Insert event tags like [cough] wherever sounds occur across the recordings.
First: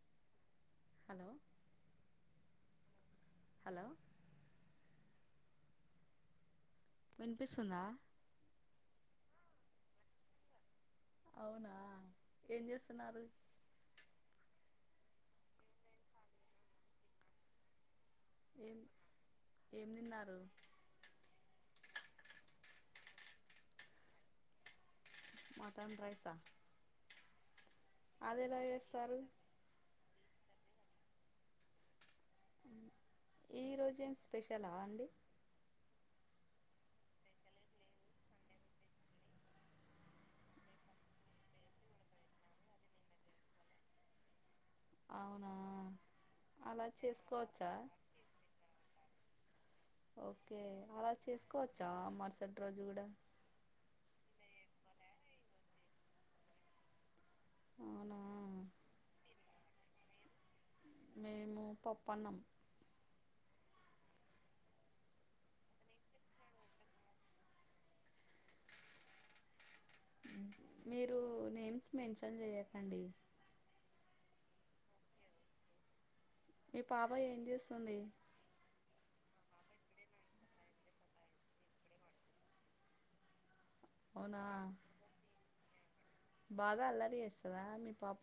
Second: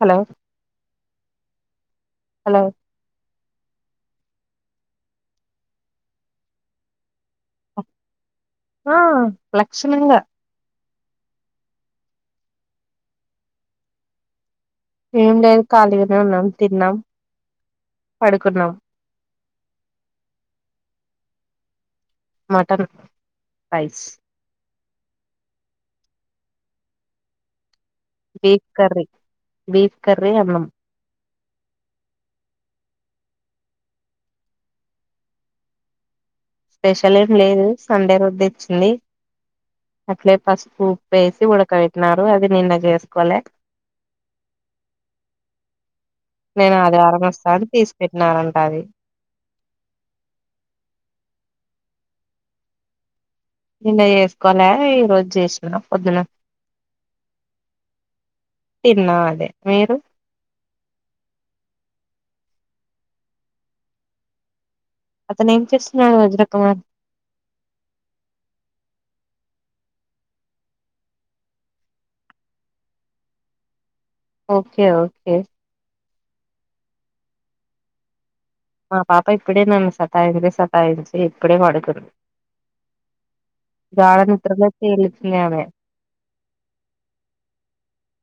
Hello hello hello hello వినిపిస్తుందా ఆ లక్షణంగా అవునా ఏం చేస్తున్నారు ఏం లేదు ఖాళీగానే ఉన్నాం తిన్నాం పడుకున్నాం ఏం ఏం తిన్నారు మటన్ రైస్ మటన్ రైసా అదెలా బీఫ్ కరీ చేస్తారు బీఫ్ కరీ అన్నం మ్ ఈరోోజేం స్పెషలా అండి స్పెషల్ ఏమి లేదు సండే రోజు తెచ్చింది అట్లే పసుపు ఉప్పు వేసి ఉడకబెట్టిన్నారు అది నిన్న చేసుకోలే అవునా అలా చేసుకోవచ్చా న్నారంట అది ఓకే అలా చేసుకోవచ్చా మరుసటి రోజు కూడా నిన్న చేసుకోలే ఈ రోజు చేసిన పొద్దున అవునా తిన్నా అదే మీరు మేము పప్పనం. అతను ఏం చేస్తున్నాడు వజ్ర కుమార్ మీరు నేమ్స్ మెన్షన్ జేయకండి. ఓకే ఓకే ఈ పాప ఏం జేసుంది. మా పాప ఇప్పుడే నాను సతాంది సతాయించి ఇప్పుడే వాడుకున్ గడా అవునా నిద్రలో తెలుతుంది ఆమె బాగా అల్లరి జేసదా మీ పాప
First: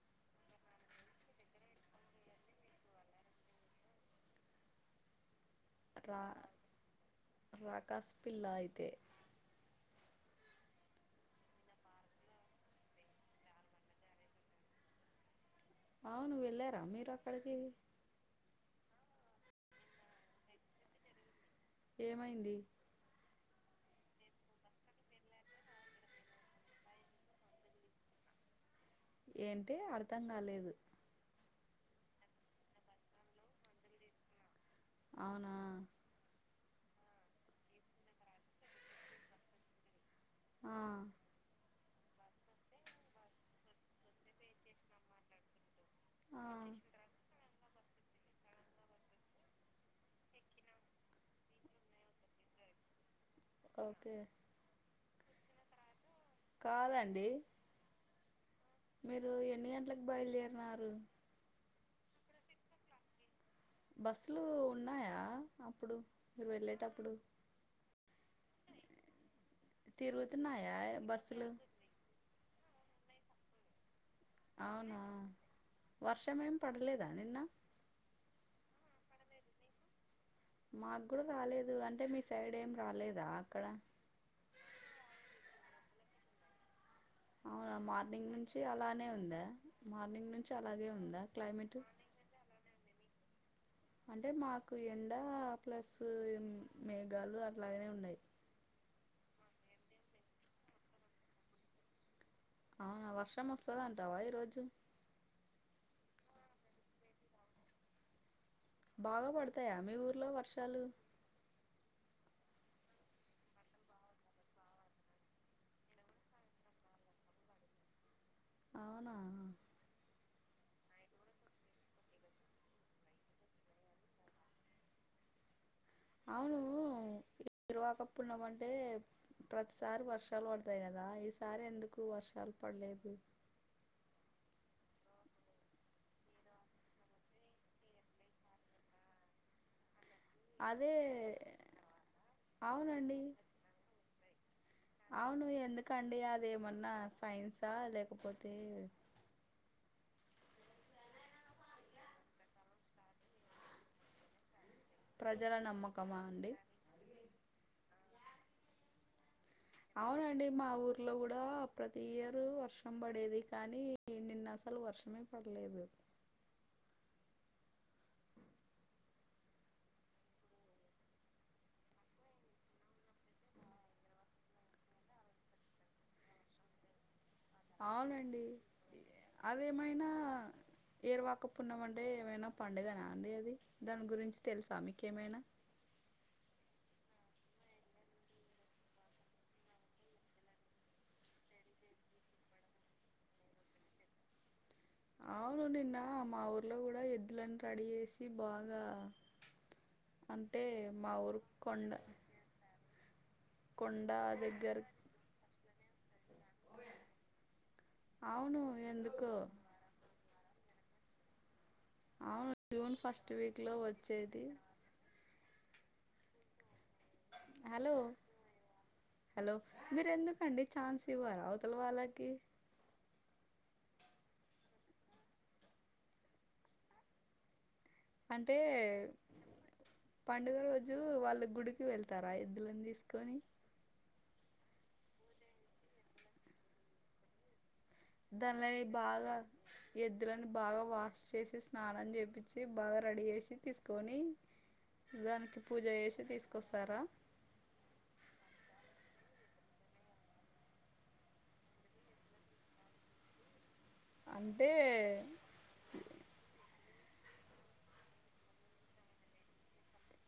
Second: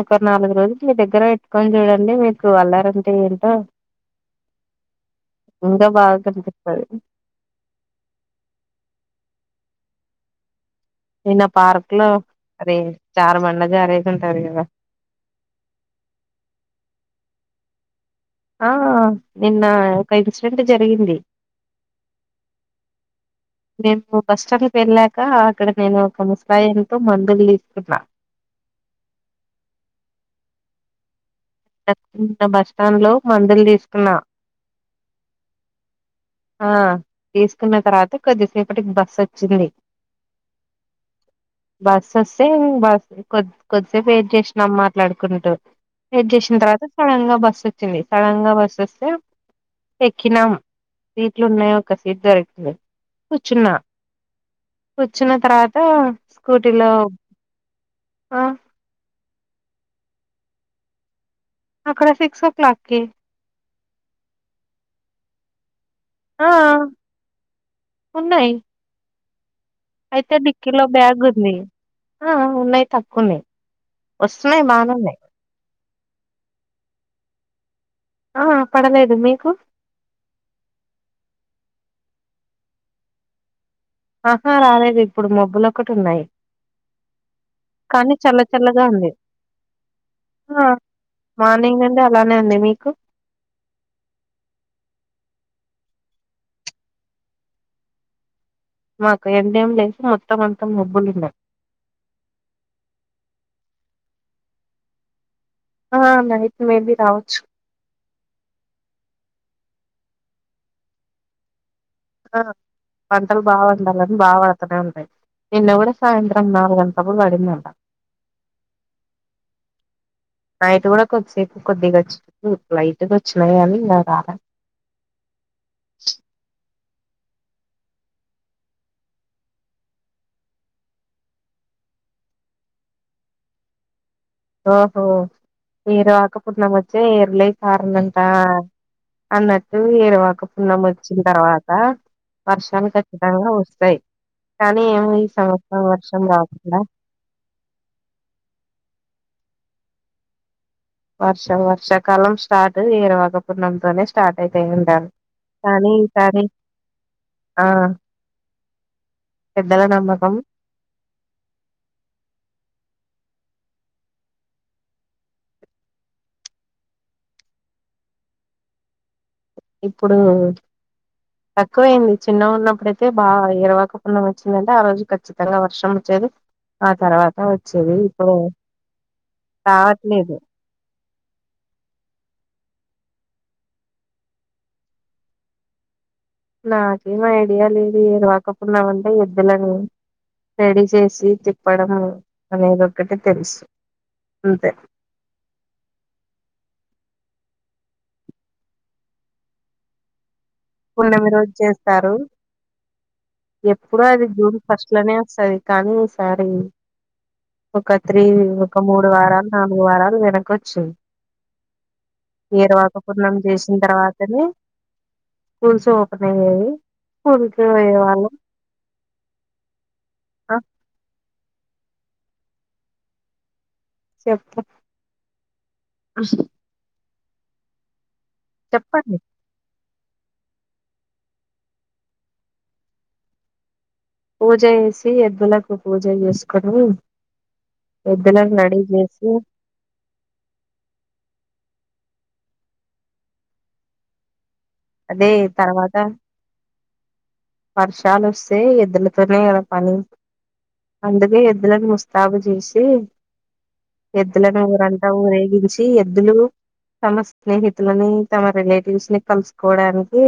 ఒకరు నాలుగు రోజులు మీ దగ్గర పెట్టుకొని జూడండి మీకు అల్లరి అంటే ఏంటో ఇంకా బాగా కనిపితది. రాకసి పిల్లాయితే నిన్న పార్క్ లో అదే జారు బండ జారేది ఉంటది గదా. అవున్ వేలారా మీరు అక్కడికి ఆ నిన్న ఒక ఇన్సిడెంట్ జరిగింది. ఏమైంది. నేను పు పాష్టనికి వెళ్ళాక అక్కడ నేను ఒక ముసాయంతో మందులు దీసుకున్నా. యేంటి అర్థం గాలేదు. డాస్ టి బస్టాండ్ లో మందులు దీసుకున్నా అవునా ఆ తీసుకున్న తర్వాత కొద్దిసేపటికి బస్ వచ్చింది. ఆ బస్ వసే బస్ కోద్ కొద్దిసేపు ఏడ్చేచ్చినం మాట్లాడుకుంటూ ఎడ్ ఆ జేచిన్ తర్వాత సడన్ గా బస్ వచ్చింది సడన్ గా బస్ వస్తే ఎక్కినాం. సీట్లు ఉన్నాయో ఒక సీట్ దొరికింది కూర్చున్నా. ఓకే కూర్చున్న తర్వాత స్కూటీలో కాదండి ఆ మీరు ఎన్ని గోట్లకు బయలుదేరినారు. అక్కడ సిక్స్ ఓ క్లాక్కి బస్సులు ఉన్నాయా, అప్పుడు మీరు వెళ్ళేటప్పుడు. ఉన్నాయ్. అయితే తిరుగుతున్నాయా డిక్కీలో బ్యాగ్ బస్సులు ఉంది, ఆ ఉన్నాయ్ తకవున్నాయ్. అవునా వర్షం ఏం పడలేదా నిన్నా. ఆ పడలేదు మీకు మా గూడా రాలేదు అంటే మీ సైడ్ ఏం రాలేదా అక్కడా ఆహా రాలేదు ఇప్పుడు మబ్బులు ఒకటి ఉన్నాయ్. అవునా మార్నింగ్ నుంచి చల్లగా అలానే ఉంది ఉందా, మార్నింగ్ నుంచి అలాగే ఉందా క్లైమేటూ. లానే ఉంది మీకు అంటే మాకు ఎండ ప్లస్ మేఘాలు అట్లాగనే ఉన్నాయ్. మాకు ఎండ ఏం లేదు మొత్తం అంతా మబ్బులు ఉన్నాయ్. అవునా వర్షం వాసదాటావా ఈ రోజు ఆ నైట్ మేబి రావాచ్. బాగా బడతాయా మీ ఊర్లో వర్షాలు. ఆ పంటలు బాగా వండాలని బాగా పడతనే ఉంటాయ్. నిన్న కూడ సాయంత్రం నాలుగంటల్లప్పుడు వడిందట. అవునా. నైట్ గుడా కొద్దిసేపు కొద్దిగా వచ్చింది లైటుగా వచ్చినయి గానీ ఇంగ రాలె. అవునూ ఎరు వకపునమంటే. ప్రత్సారి వర్షాలు బడతాయి గదా ఈసారి ఎందుకు వర్షాలు పడ్లేదు. ఓహో, ఏరువాక పునమ్మొచ్చే ఎరులై పారెణంటా. అన్నట్టు ఏరువ. అదే క్కపున్నమొచ్చిన తర్వాత వర్షాలు అవునండి కచ్చితంగా వస్తాయి. కానీ ఏమో ఈ సంవత్సరం వర్షం రావట్లే. ఫైన్సా లేకపోతే. వర్షం వర్షకాలం స్టార్ట్ ఏరూవకపునం తోనే. స్టార్టైతయంటారు ప్రజల కానీ నమ్మకమా ఈసారి. అండి ఆ. పెద్దల నమ్మకం అవునండి మా ఊర్. ర్లో గూడా ప్రతి ఇయరు వర్షం బడేది కానీ నిన్న అసలు వర్షమే పడలేదు. ఇప్పుడూ. తక్కువైంది చిన్నగున్నప్పుడైతే బాగా ఎరవక పున్నమొచ్చిందంటే ఆ రోజు ఖచ్చితంగా వర్షం వచ్చేది. ఆ తర్వాత వచ్చేది ఇప్పుడు అవునండి రావట్లేదు. ఏరువాకపున్నమంటే ఏమైనా పండుగన అండి అది దాని గురించి తెలుసా మీకేమైనా. నాకేం ఐడియా లేదు ఎరువకపున్నామంటే ఎద్దులని. రెడీ చేసి తిప్పడం అనేదొక్కటె తెలుసు అంతే. అవునూ నిన్నా మా ఊర్లో గూడా ఎద్దులన్న రడీ జేసి బాగా. అంటే. మా పున్నమి ఊరు కొండ రోజేస్తారు. ఎప్పుడు కొండ అది జూన్ దగ్గర ఫస్ట్లోనే వస్తది కానీ ఈ సారి. ఒక త్రీ, అవును ఒక మూడు ఎందుకో వారాలు, నాలుగు వారాలు వెనకొచ్చిం. అవును ఏరువాక జూన్ ఫస్ట్ పున్నం వీక్లో జేసిన తర్వాతనే వచ్చేది స్కూల్స్ ఓపెన్ అయ్యేయి. హాలో. హాలో, ఆ మీరెందుకండి ఛాన్స్ ఇవ్వరా అవతల్వాళ్ళకి. చెప్పు [unintelligible] అంటే. చెప్పండి పండుగ రోజు వాళ్ళు గుడికి వెళ్తారా ఎద్దులన్దీసుకొని. పూజ జేసి ఎద్దులకు పూజ జేసుకోనీ. ఎద్దులని రెడీ దానిని జేసి. బాగా ఎద్దులని బాగా వాష్ చేసి, స్నానం జేపిచ్చి బాగా రెడీ జేసి తీసుకొని. అదే దానికి పూజ జేసి తీసుకొస్తారా. వర్షాలొసే ఎదులతోనే గదా పని. అందుకే ఎద్దులను ముస్తాబు జేసి, ఎద్దులను అంటే ఊరంతా ఊరేగించి. టీ ఎద్దులు తమ స్నేహితులని, తమ రిలేటివ్స్ ని కలుసుకోడానికి.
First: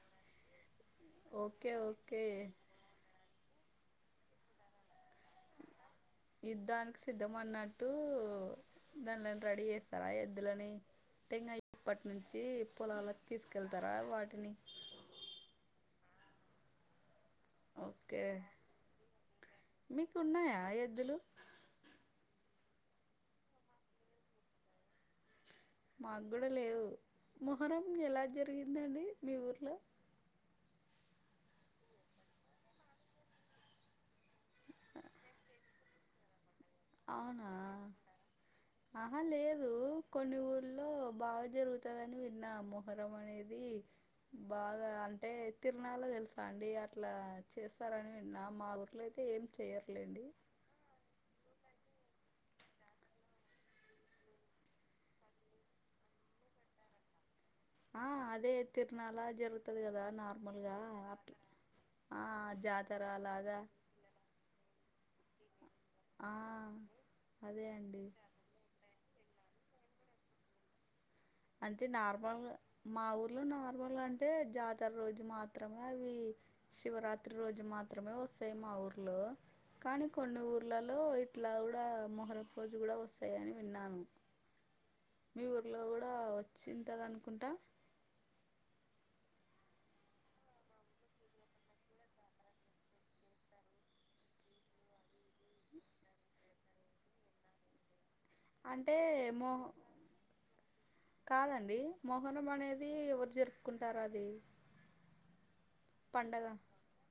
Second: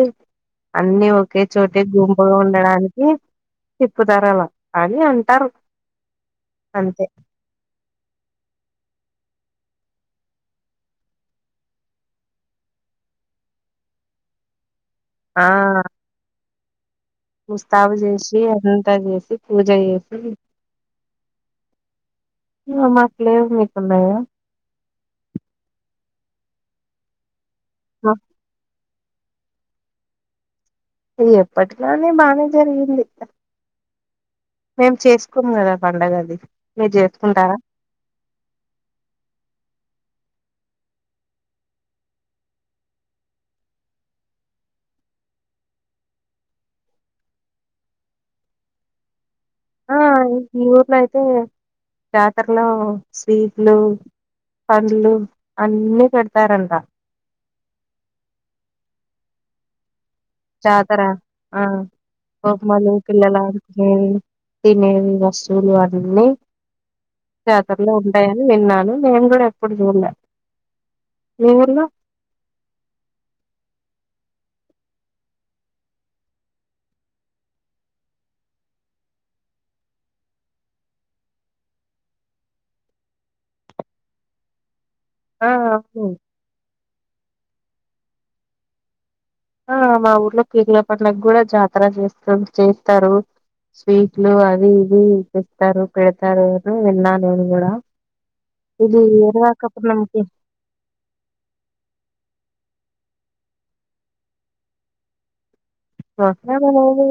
అన్ని ఒకే ఓకే చోటే ఓకే గుంపులో ఉండడానికి తప్పుతారలా. అన్ని అంటారు. యుద్ధానికి అంతే సిద్ధమన్నట్టూ. దాన్లని రెడీ జేసారా, ఎద్దులని. ఇంగా ఇప్పట్నుంచి పొలలాకి తీసుకెళ్తారా వాటిని. ఆ ముస్తాబు ఓకే చేసి అంతా చేసి పూజ మీకు చేసి ఉన్నాయా ఎద్దులు మాకు లేవు మీకున్నాయా మాకు కూడా లేవు మొహరం మా ఎలా జరిగిందండి మీ ఊర్లో ది ఎప్పటిలనే బాగానే జరిగింది మేము చేసుకోం కదా పండగ అది ఆవునా ఆహా లేదు కొన్ని ఊర్లో బాగా జరుగుతందని విన్నా మొహరం అనేది బాగా అంటే తిరనాల తెలుసా అండి అట్లా చేస్తారని విన్నా మా ఊర్లో అయితే ఏం చయర్లుండి మీ ఊర్లో అయితే జాతరలో స్వీట్లు పండ్లు అన్నీ పెడతారంట ఆ అదే తిరునాల జరుగుత వస్తది కదా నార్మల్గా జాతర ఆ ఆ జాతర లాగా తినే వసూలు అన్ని ఆ అదే అం ఉంటాయని విన్నాను నేను కూడా ఎప్పుడు చూడలే మీ అంటే ఊర్లో నార్మల్ మా ఊర్లో నార్మల్ అంటే జాతర రోజు మాత్రమే అవి శివరాత్రి రోజు మాత్రమే వస్తాయి మా ఊర్లో కానీ కొన్ని ఊర్లలో ఇట్లా కూడా మొహ్రం రోజు కూడా వస్తాయని విన్నాను మీ ఆ ఊర్లో అవును కూడా వచ్చింటది అనుకుంటా ఆ మా ఊర్లో పీర్ల పంండగ కూడా జాతర చేస్త చేస్తారు స్వీట్లు అవి ఇవి ఇపిస్తారు పెడతారు విన్నా నేను కూడా అంటే ఇది మోహ ఏరువాక పున్నంకి కాదండి మోహరం అనేది ఎవరు జరుపుకుంటారు అది పండగ అట్లేమి లేదు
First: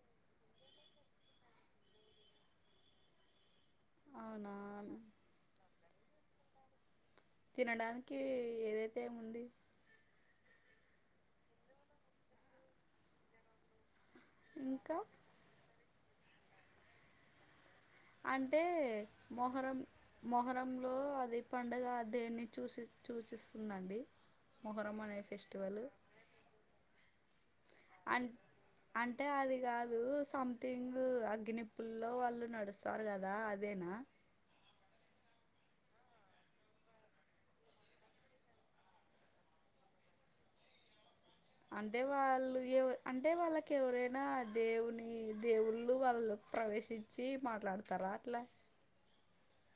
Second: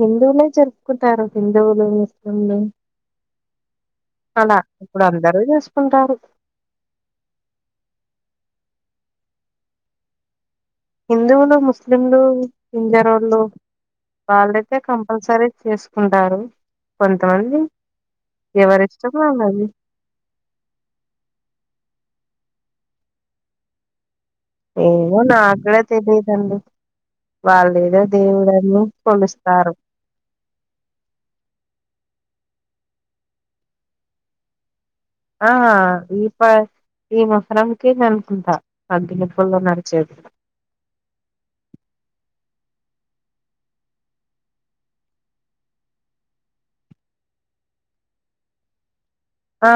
హిందువులే జరుపుకుంటారు హిందువులు ముస్లింలు అవునా అలా ఇప్పుడు అందరూ చేసుకుంటారు తినడానికి ఏదైతే ఉంది హిందువులు ముస్లింలు పింజరోళ్ళు వాళ్ళైతే ఇంకా కంపల్సరీ చేసు కుంటారు కొంతమంది అంటే ఎవరిష్టం వాళ్ళది మొహరం మొహరంలో అది పండగ దేన్ని చూసి చూచిస్తుందండి మొహరమనే ఏమో నాకు కూడా ఫెస్టివల్ తెలియదండి వాళ్ళు ఏదో అ దేవుడని అంటే అది కొలుస్తారు కాదు సం థింగ్ అగ్గినిప్పుల్లో వాళ్ళు నడుస్తారు కదా అదేనా ఆ ఇప ఈ మొహరాంకి అనుకుంటా అగ్గి నిప్పుల్లో నడిచేది అంటే వాళ్ళు ఏ అంటే వాళ్ళకి ఎవరైనా దేవుని దేవుళ్ళు వాళ్ళలో ప్రవేశించ చి మాట్లాడుతార అట్లా ఆ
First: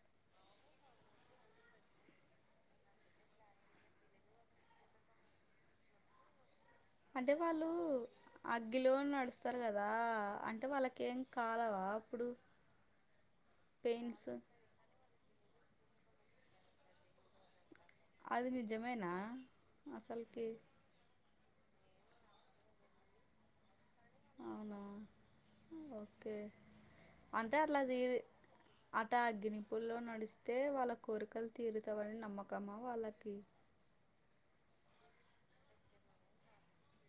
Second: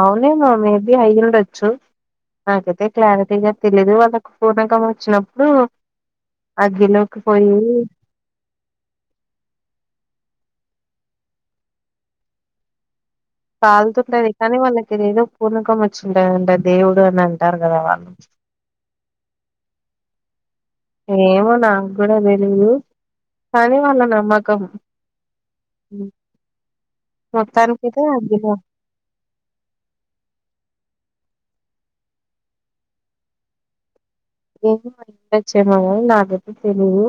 అవునేమ మేబి అయ్యిండొచ్చు నాకైతే క్లారిటీగా తెలీదు వాళ్ళకు పూనకాం వచ్చినప్పుడు అగ్గిలోకి అంటే పోయి వాళ్ళు అగ్గిలో నడుస్తారు కదా అంటే వాళ్ళకి ఏం కాలవా అప్పుడు కాలుతుంటది పెయిన్స్ కానీ వాళ్ళకి అదేదో పూణకం వచ్చింటాదంట దేవుడు అని అంటారు కదా వాళ్ళకి అది ని జమేనా అసల్ కి ఏమో నాకు కూడా తెలీదు కానీ వాళ్ళ నా అవునా ఓకే అంటే అట్లా మొత్తానికైతే తీరి అగ్గిలో అట అగ్గినిపుల్లో నడిస్తే వాళ్ళ కోరికలు తీరుతావని నమ్మకమా వాళ్ళకి ఏమో మరి ఉండోచ్చేమో మా నాకైతే తెలీవు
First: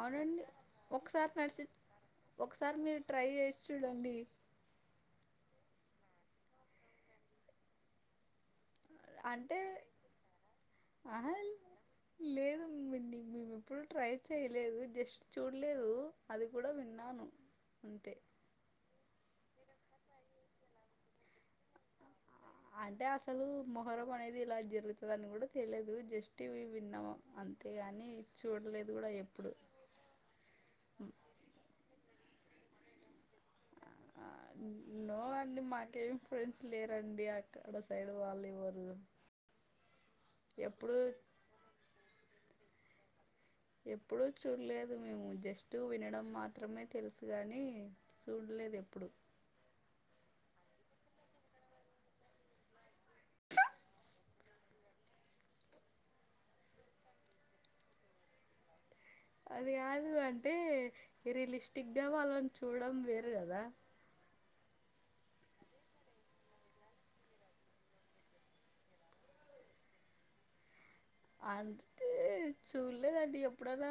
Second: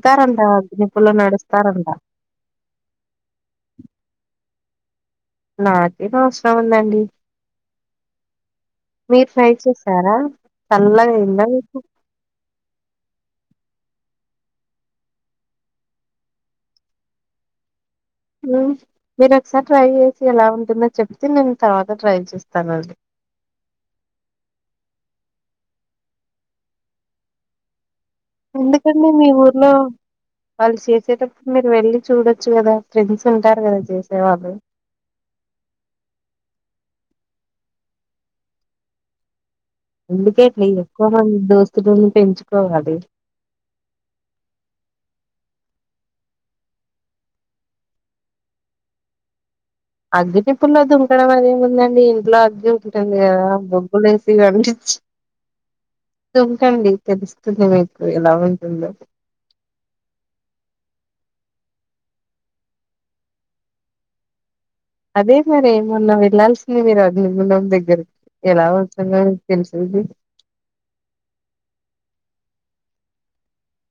అవునండి వాల్ నిప్పుల్లో ఒకసారి నడిసి నడుస్తారంట ఒకసారి మీరు ట్రై చేసి చూడండి నాకేం అవసరం ఉందండి మీరు ట్రై అంటే చేసారా చల్లగా ఆహా అయిందా మీకు లేదు అండి నీ మేము ఎప్పుడు ట్రై చేయలేదు జస్ట్ చూడలేదు అది కూడా విన్నాను అంతే లో మీరు ఒకసారి ట్రై చేసి ఎలా ఉంటుందో చెప్తే నేను తర్వాత ట్రై చేస్తాను అండి అంటే అసలు మొహరం అనేది ఇలా జరుగుతదని కూడా తెలియదు జస్ట్ ఇవి విన్నాము అంతేగాని చూడలేదు ఎందుకండి కూడా మీ ఎప్పుడు ఊర్లో వాళ్ళు చేసేటప్ మీరు వెళ్ళి చూడొచ్చు కదా ఫ్రెండ్స్ ఉంటారు కదా చేసే ఆ, వాళ్ళు నో అండి మాకేమి ఫ్రెండ్స్ లేరండి అక్కడ సైడ్ వాళ్ళు ఎవ్వరు అందుకేయండి ఎక్కువ మంది దోస్తులను పెంచుకోవాలి ఎప్పుడూ చూడలేదు మేము జస్ట్ వినడం మాత్రమే తెలుసు కానీ సుడల్లేదు ఎప్పుడు అగ్గినిప్పుల్లో దుంకడం అదేమిందండి ఇంట్లో అగ్గి ఉంటది కదా బొగ్గులు వేసి అంటించి దుంకండి తెలుస్తుంది మీకు ఎలా ఉంటుందో అది కాదు అంటే రిలిస్టిక్ గా వాళ్ళని చూడడం వేరు కదా అదే మరి మోన్నా వెళ్ళాల్సింది మీరు అది గుండం దగ్గర ఎలా అవుతుందో మీకు తెలిసేది అంతే చూడలేదండి ఎప్పుడైనా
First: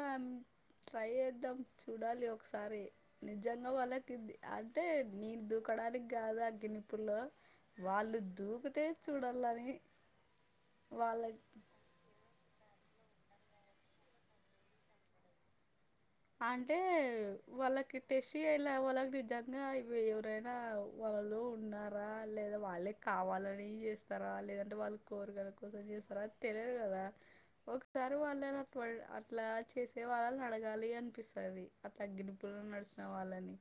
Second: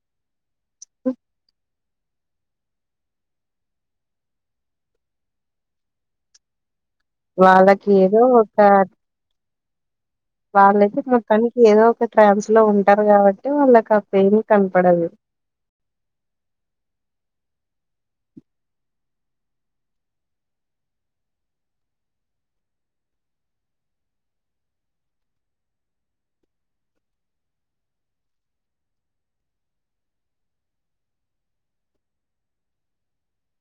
ట్రై చేద్దాం చూడాలి ఒకసారి నిజంగా వాళ్ళకిది అంటే నేను దూకడానికి కాదు ఆగి నీ ప్పులో వాళ్ళకి ఏదో వాళ్ళు ఒక దూకితే చూడాలని వాళ్ళైతే వాళ్ళ మొత్తానికి ఏదో ఒక ట్రాన్స్ లో ఉంటారు కాబట్టి వాళ్ళకి ఆ పెయిన్ కనపడదు అంటే వాళ్ళకి టెస్ట్ చేయాలా వాళ్ళకి నిజంగా ఇవ్వీ ఎవరైనా వాళ్ళు ఉన్నారా లేదా వాళ్ళే కావాలని చేస్తారా లేదంటే వాళ్ళు కోరకల కోసం చేస్తారా తెలదు కదా ఒకసారి వాళ్ళని ఆ అట్లా చేసే వాళ్ళని అడగాలి ఆ అనిపిస్తుది అట్లా అగ్గినిప్పుల్ల నడిసిన వాళ్ళని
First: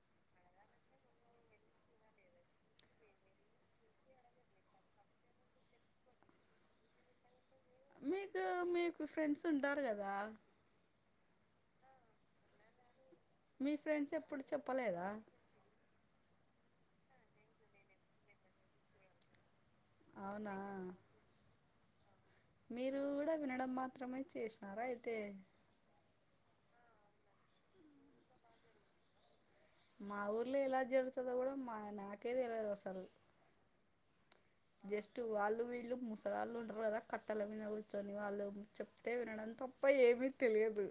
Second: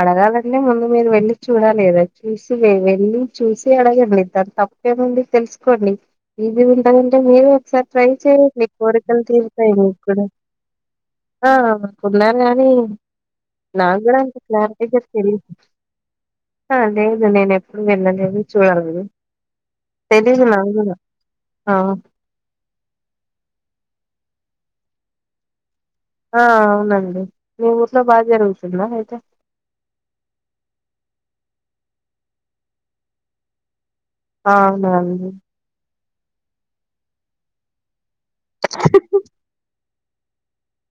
అడగాలంటే ముందు మీరు వెళ్ళి చూడాలిగదా చూసి వెళ్ళి చూసి అడగండి దాన్ తప్ ప్పేముంది తెలుసుకోండి ఈసీగుంటదంటే మీరు ఒకసారి ట్రై మీకు చేయండి మీ మీకు కోరికలు ఫ్రెండ్స్ తీరుతాయి ఉంటారు మీక్ కదా కూడా ఆ కున్నారు గానీ మీ ఫ్రెండ్స్ ఎప్పుడు చెప్ సరిగ్గా తెలిదు హా లేదు నేను ఎప్పుడు వెళ్ళలేదు చూడలేదు తెలీదు అవునా నాక్ కూడా ఆ మీరు కూడా వినడం మాత్రమే చేసినారా అయితే ఆ అవునండి మీ ఊర్లో బాగా జరుగుతుందా అయితే. మా ఊర్లో ఎలా జరుగుతదో గుడా మా నాకేదిలువదు అసల్. ఆ జస్టు అవునండి వాళ్ళు వీళ్ళు ముస్. రాళ్లుంటారు గదా కట్టల మీద కూర్చొని వాళ్ళు ఉ చెప్తే వినడం తప్ప ఏమీ తెలియదు.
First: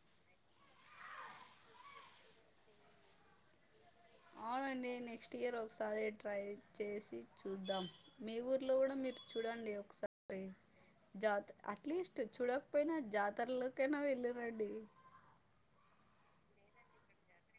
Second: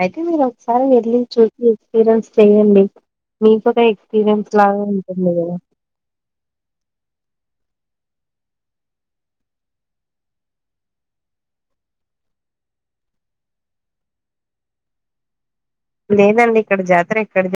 అయితే మీరు ఒకసారి వెళ్ళి చూసి ఎక్స్పీరియన్స్ చెయండి మీకొక ఏక్. పీరమ్స్ లాగా అవునండి ఉంటుంది నెక్స్ట్ గద. ఇయర్ ఒకసారి ట్రై చేసి చూద్దాం. మీ ఊర్లో గుడా మీరు చూడండి ఒకసారి. జాత్ అట్లీస్ట్ చూడకపోయినా జాతరల్లోకైనా వెళ్ళిరండి. లేదండి ఇక్కడ జాతర ఎక్కడ జ.